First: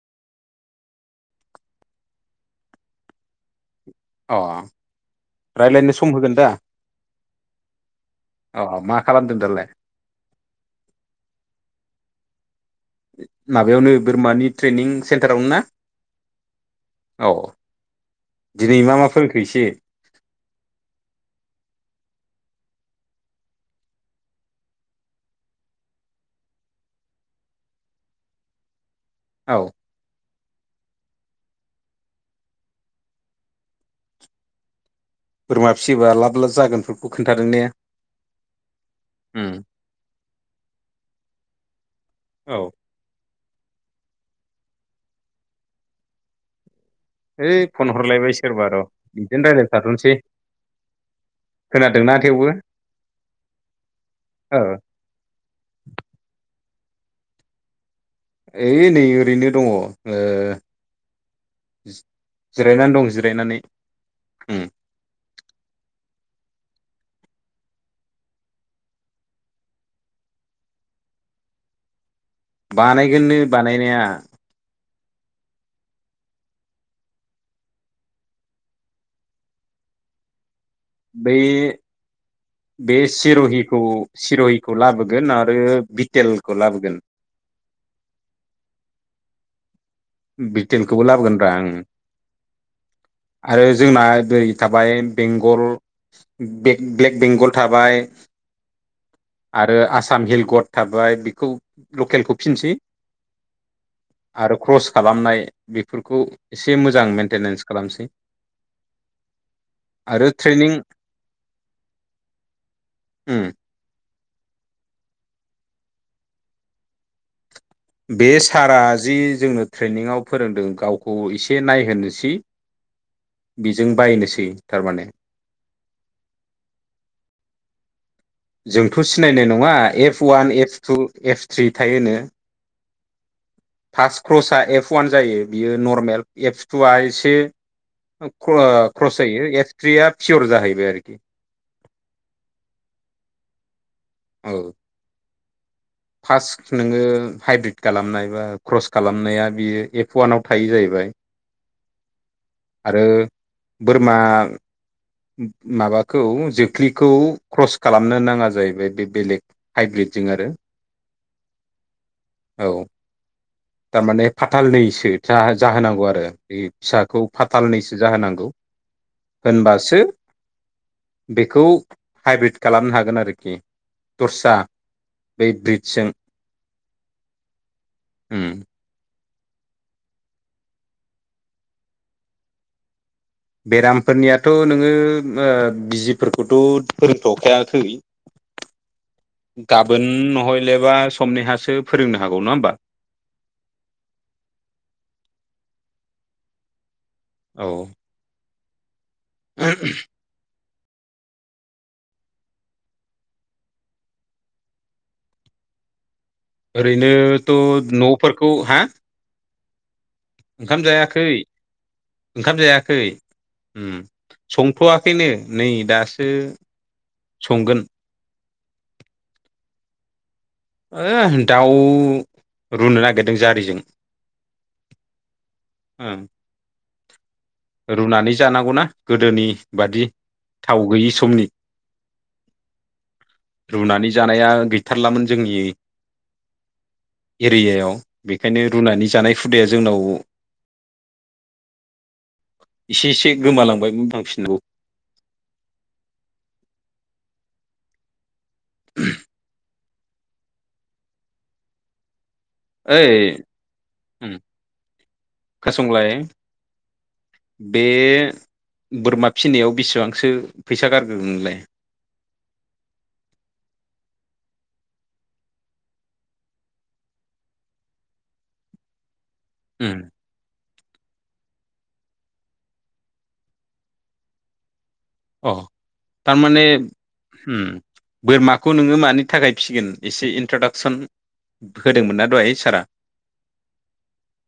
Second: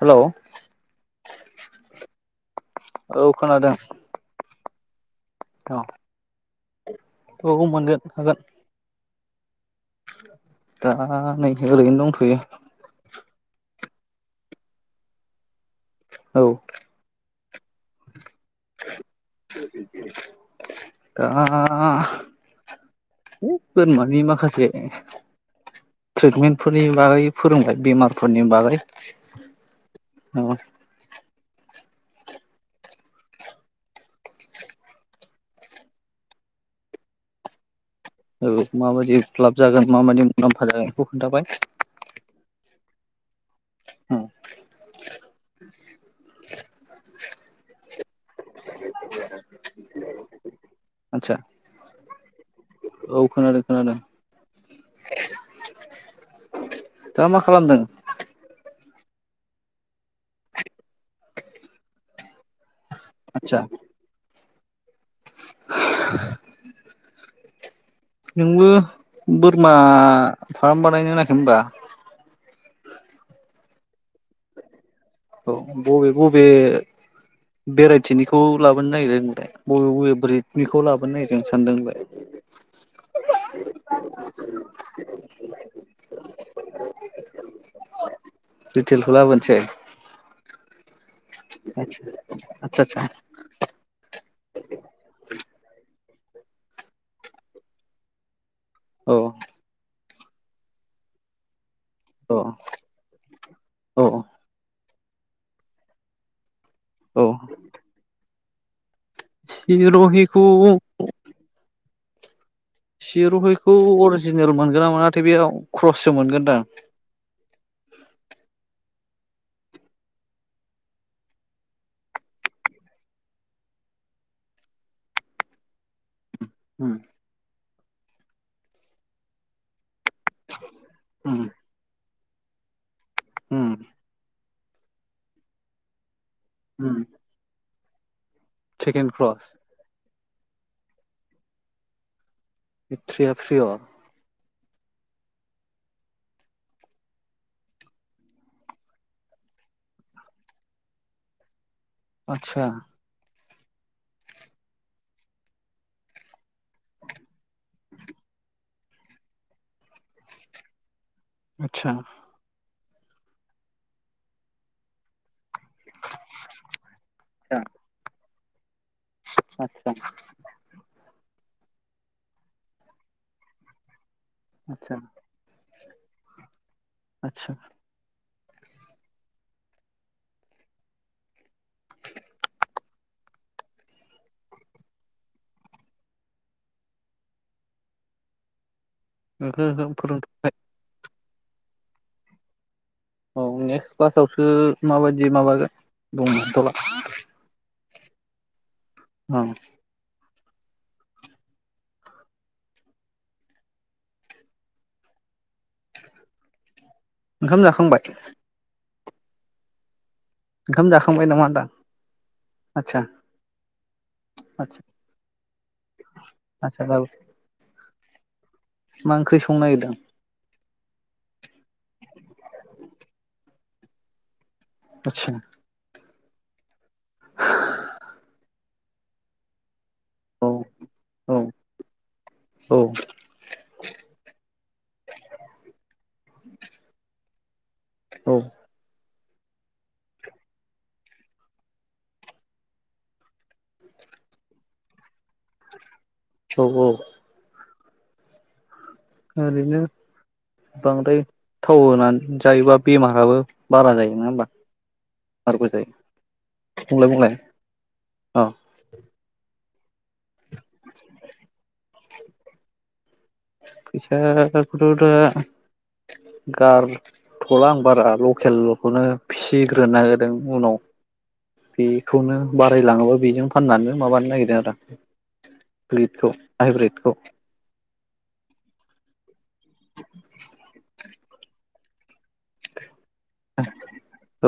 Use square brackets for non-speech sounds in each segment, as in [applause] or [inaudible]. Hello औ खोनादों अ औ रायज्लायनो सम होगोन दा अबो मोनगोन हागोन अ मा खालामदों दालाय? दा नै ओरैनो दंथ'यो माबायावनो बोरमानि ट्रेनिं सेन्टारावनो ना? औ औ दिनै मा मा फोरोंखो एसे दा ओइ फोरमानि माखासे ट्रिटमेन्टफोरनि बागै फोरोंबाय बेमारफोरनि बागै औ। औ। बोरमा फिसियोबा लाब लाब जागोनफोरखौ खोन्थादों ने औ माबायदि उम लाब जागोन माबायदि मुलाम्फा जागोन बेखौ खोन्थाबाय औ। औ। हैओइ फन हरलायबाय सोरबा र' बिदिनो रायज्लाय थाथ'नोसै आदसा खोनादोंना थेवबो? औ खोनादों खोनादों औ दा मा खालामदों? ओइ नै ओरैनो दङ ओ जि-जिरायनानै दं। आदसा जिरायनानै उम [inaudible] नोंबो बोरमा फार्म बानायनो होनाखै होनबा। बानायगोननो बानायनाया औ बबे बबे भेराइटिनिखौ लाबोनो नागिरदों नोंलाय बबे बबे ब्रेडनिखौ लाबोनो बै नागिरदों सानदों होनलाय बे सिरहिखौ सिरहिखौ लाबोगोन आरो बिटेलखौ लाबोगोन। रिटेलखौ लाबोनोसै बिटेलखौबो लाबोगोन रा ओं आतसा आतसा आरो जोंना बरै थाबाय बेंगल बे ब्लेक बेंगल थाबाय। औ आरो आसाम हिल गड थाबाय बेखौ औ लकेलखौ फिनसै औ आरो क्रस खालामनाय बेफोरखौ एसे मोजां औ मेेनटेनेन्स खालामसै इ आरो रहिखौ ट्रेनिं उम सिर'हैखौ अरिजिनेल मोनगोन ना मोन नाथाय बेयाव क्रससो मोनगोनदां बे सारा जि जोंनो ट्रेनिंआव फोरोंदों गावखौ एसे नायहोनोसै। बिजों बायनोसै थारमाने। उम जोंथ' सिनायनाय नङा एफ अवान F two um F three थायो होनो। उम फार्स्ट क्रसआ एफ अवान जायो बियो नरमेल एफस उम टुआ एसे क्रस जायो एफ थ्रिया पियर जाहैबाय आरोखि बे थ्रिया प्रियर औ फार्स्ट नोङो हाइब्रिद खालामनाय बा क्रस खालामनाया बियो एफ अवानाव थायो जाहैबाय। आतसा आरो बोरमा माबाखौ जोख्लिखौ क्रस खालामनो नाङा जाहैबाय बे बेलेग। हाइब्रिदजों आरो आतसा औ थारमाने फाथालनैसो जाहोनांगौ आरो बे फिसाखौ फाथालनैसो जाहोनांगौ। आतसा होनबासो बेखौ हाइब्रिद खालामनो हागोन आरोखि दरसा आतसा बे ब्रिजजों आतसा उम बेरामफोरनियाथ' नोङो ओ बिजिफोरखौथ' फोरोंथ'खायाखै ओहो ओहो गाबोन फोरोंथ'वाखै नहलेबा समनिहासो फोरोंनो हागौ नङा होमबा? औ नेक्स्ट क्लासावसो माबायदि माब दंथ'ला औ औ। ओंखाम ओरैनोथ' जाखांबाय न'फोरखौ हा। ओंखाम जाखांबाय नामा आदां ओंखाम जायाखै आदसा संथ'वाखैनो नै दासो ज संगोन मा ओंख्रि संनो निरदों दाउ रुनो नागिरदों जारिजों आ ओं रुनानै जानांगौनाा गोदोनि बादि औ थाव गैयि औ समनि औ रुनानै जानाया गैथारलामोन। जोंनि एरियायाव औ बेनिखायनो रुनानै जानाय हुदाया जोंनाव एसे इसे गोमालांबाय थांफिनांगौ। थगौ ओ ओरैनो बांद्राय थाव होनानै जायोबा ओइ बेमाराबो बारा जायो नङा उम होमबा बेमारबो जायो खोनासंलाय बुंलाय बुंलाय बे औ बोरमा फिनायाव बेसेबांसो फैसा गारग्रो नोंलाय फैसा फथ दा गारथ'ला आं बारा लकेलखौनो उम फिसिग्रोनो होदों उनाव बेखौनो बारायलाङोबा बेजों फाननानै माबानो नागिरदों आरो। अ फखौ थारमाने आब्रितखौ बोरमाखौ नोङो मानि थाखाय फिगोन एसे इन्ट्रदाक्सन होदोंमोनना दहाय सारा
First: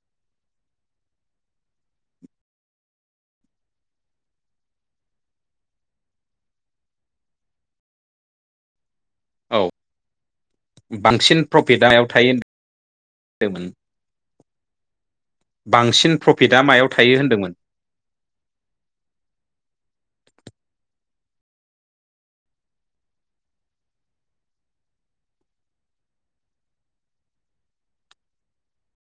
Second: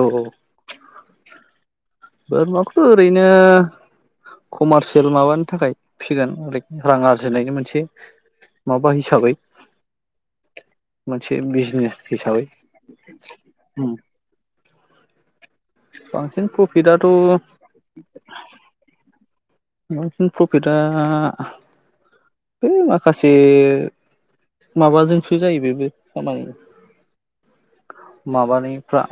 औ। बोरमाखौथ' ओरैनो कमारसियेल माबानि थाखाय फिसिगोन लाइक रां आरजिनायनि मोनसे माबा हिसाबै औ मोनानसे बांसिन प्रफिटआ बिजनेस मायाव थायो हिसाबै होनदोंमोन बांसिन प्रफिटआ मायाव थायो होनदोंमोन। मारकन प्रफिटआ बै माखासे। माबाजोंसो जायो बेबो खामानि माबानायफ्रा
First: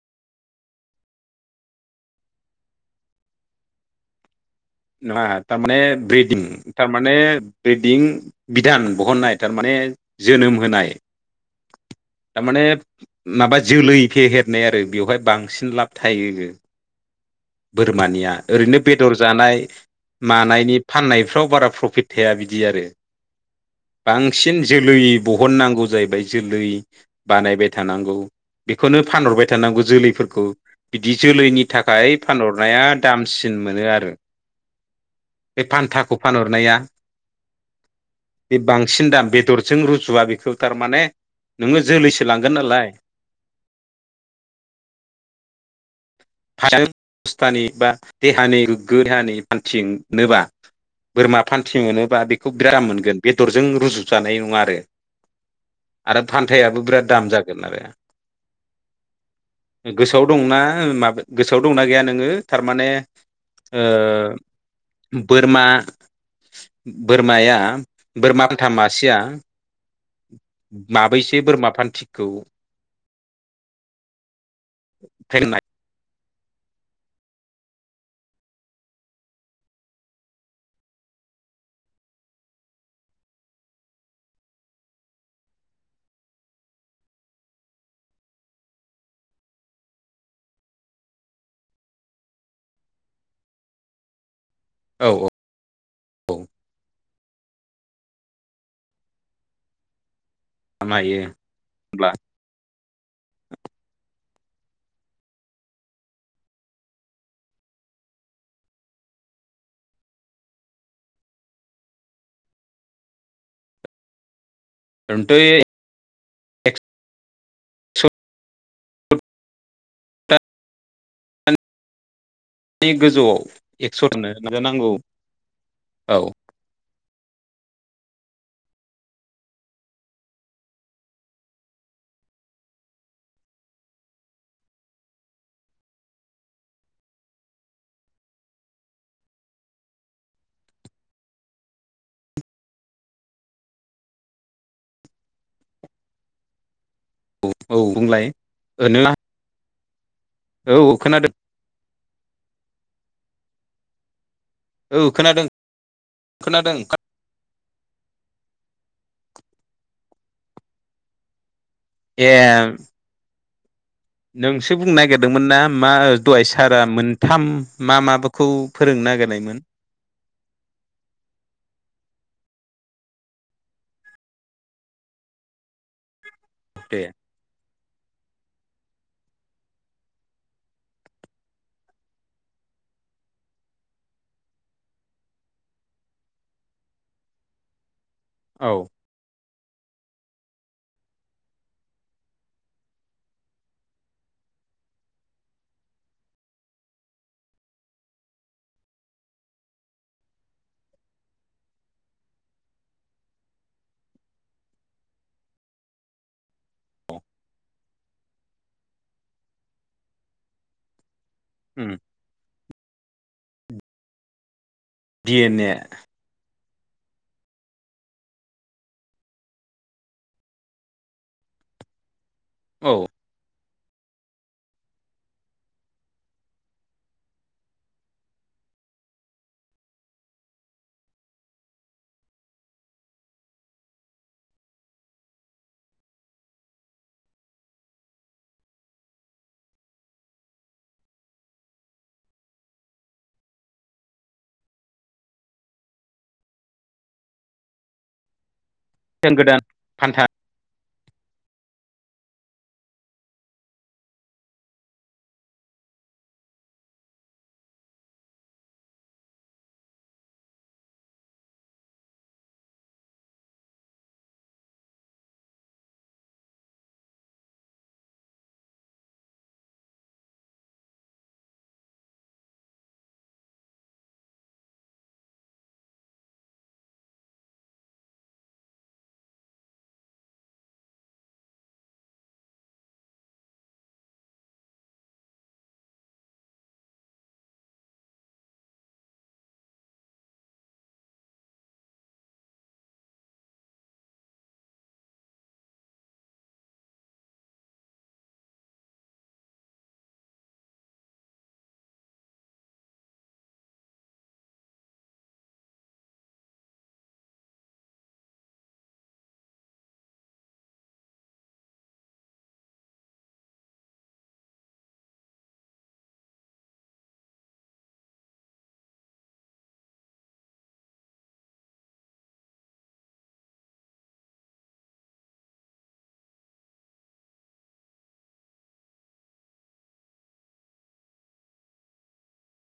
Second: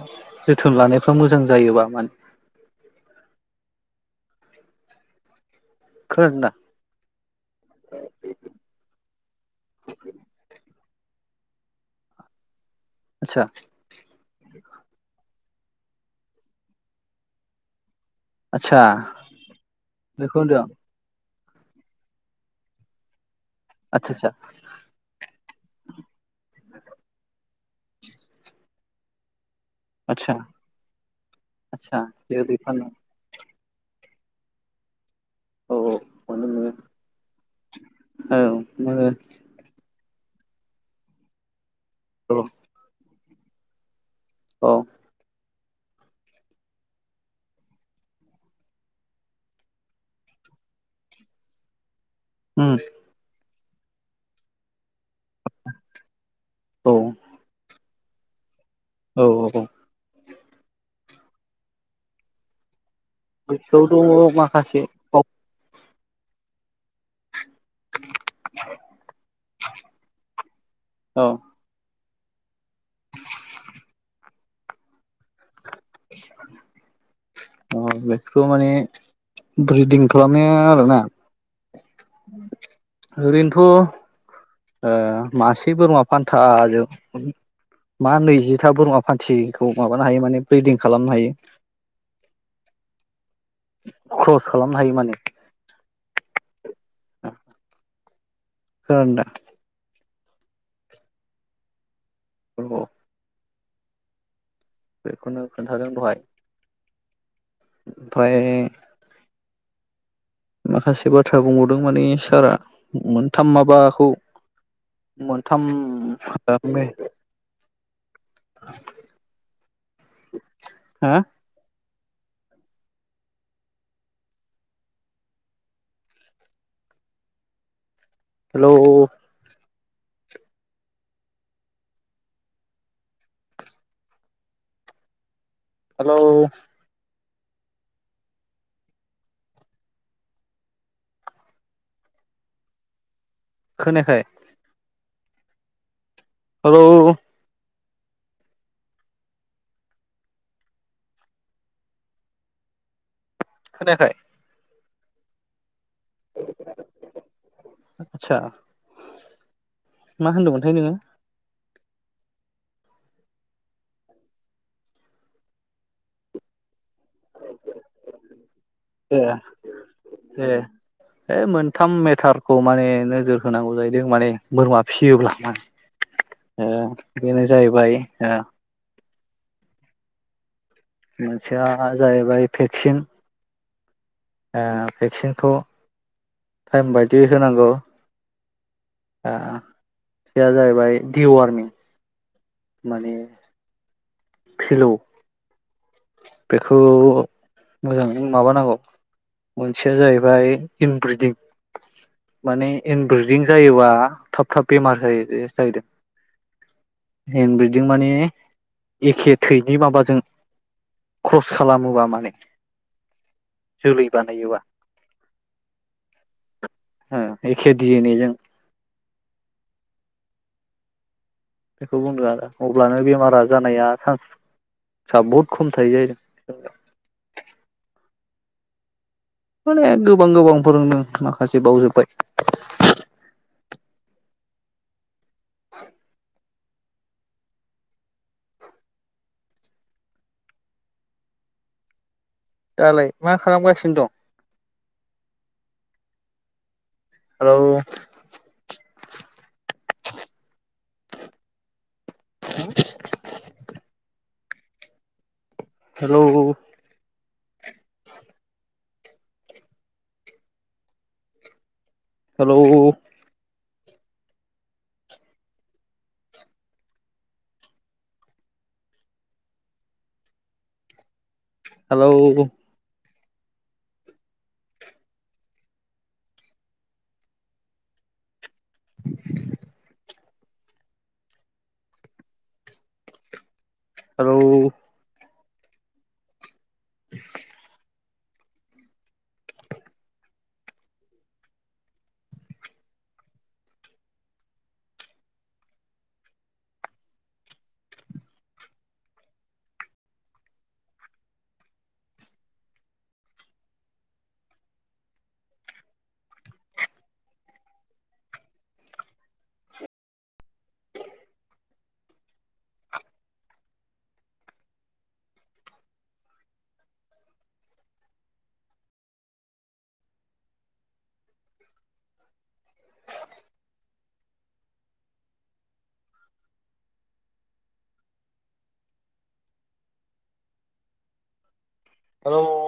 जोथोन लानायफ्रा मोजां जायोबा मान न तारमान ब्रिदिं खोनादोंना थारमाने ब्रिदिं बिधान बहननाय थारमाने जोनोम होनाय। थारमाने आदसा नाबा जिउ लै इखे बििरनाय आरो बेवहाय बांसिन लाब थायो बोरमानिया ओरैनो आदसा बेदर जानाय बेखौ होनदों आं मानायनि फाननायफ्राव बारा प्रफिट थाया बिदि आरो आदसा बांसिन जोलै बहननांगौ जाहैबाय जोलै बानायबाय थानांगौ बेखौनो फानहरबाय थानांगौ। आदसा आदसा जोलैफोरखौ बिदि जोलैनि आदसा थाखाय जोलै फानहरनाया फाननो दामसिन मोनो आरो। बे औ औ फान्थाखौ मोनो मोनो फानहरनाया औ बे मोनो बांसिन दाम बेदर जों रुजुवा बेखौ थारमाने नोङो जोलैसो औ लांगोन नालाय औ। ह अस्थानि बा देहानि गोग्गो देहानि फान्थिनोोबा बोरमा फान्थिं मोनोबा बेखौ उम बेराम मोनगोन। बेदरजों रुजुजानाय नङा आरो आरो फान्थायाबो औ बिराद दाम जागोन आरो। औ औ औ। गोसोआव दंना माब गोसोआव दंना गैया नोङो थारमाने ओ गोसोआव दङ माखासे औ बोरमा बोरमाया बोरमा फल्था मासेया औ माबैसो बोरमा फान्थि औ [unintelligible] [inaudible] अ बेखौ माने ब्रिदिं खालामनाया आरोना ओरिनोथ' मासे बोरमा फान्था जों मा नैजिथा बोरमा फान्थिखौ माबानो हायो माने ब्रिदिं खालामनो हायो। क्रस खालामनो हायो औ माने [inaudible] [unintelligible] [unintelligible] अब्ला औ बेखौनो खोन्थादों दहाय ओमफ्राय माखासे बाथ्रा बुंबावदों माने सारा मोनथाम माबाखौ होनब्ला मोनथाम एकस'थानि [unintelligible] बे गोजौआव एक्सरनो नाजानांगौ औ हेलौ हेलौ खोनायाखाय औ औ औ औ बुंलाय ओरैनो औ खोनादों खोनायाखै? औ खोनादों खोनादों आदसा मा होनदोंमोनथाय नोङो? ए नोंसो बुंनो नागिरदोंमोन ना मा दहाय सारा मोनथाम मा मा खौ फोरोङो ए ए ओ मोनथाम मेटारखौ माने नोजोर होनांगौ जाहैदों माने बोरमा फिसियोब्ला ना। [inaudible] ओ बेनो जाहैबाय ओ मोनसेया जाहैबाय भेक्सिन ओ भेक्सिनखौ टाइम बायदिय होनांगौ औ ओ बेया जाहैबाय दिवारनि माने फिलौ बेखौ मोजाङै माबानांगौ मोनसेया जाहैबाय इनब्रिदिं माने इनब्रिदिं जायोबा थाब थाब बेमार जायो जाहैदों। औ हन्द बिलदिं माने एखे थैनि माबाजों क्रस खालामोबा माने जोलै बानायोबा दि एन ए एओ खे दियेन एजों बेखौ बुंदों आरो अब्लानो औ बेमारा जानाया थां सा बहुत खम थायो जाहैदों माने गोबां गोबां फोरोंनो माखासे बावजोबबाय [inaudible] दालाय मा खालामगासिनो दं हेलौ फेन गोदान फान्था [inaudible] hello hello hello [inaudible] hello [inaudible] hello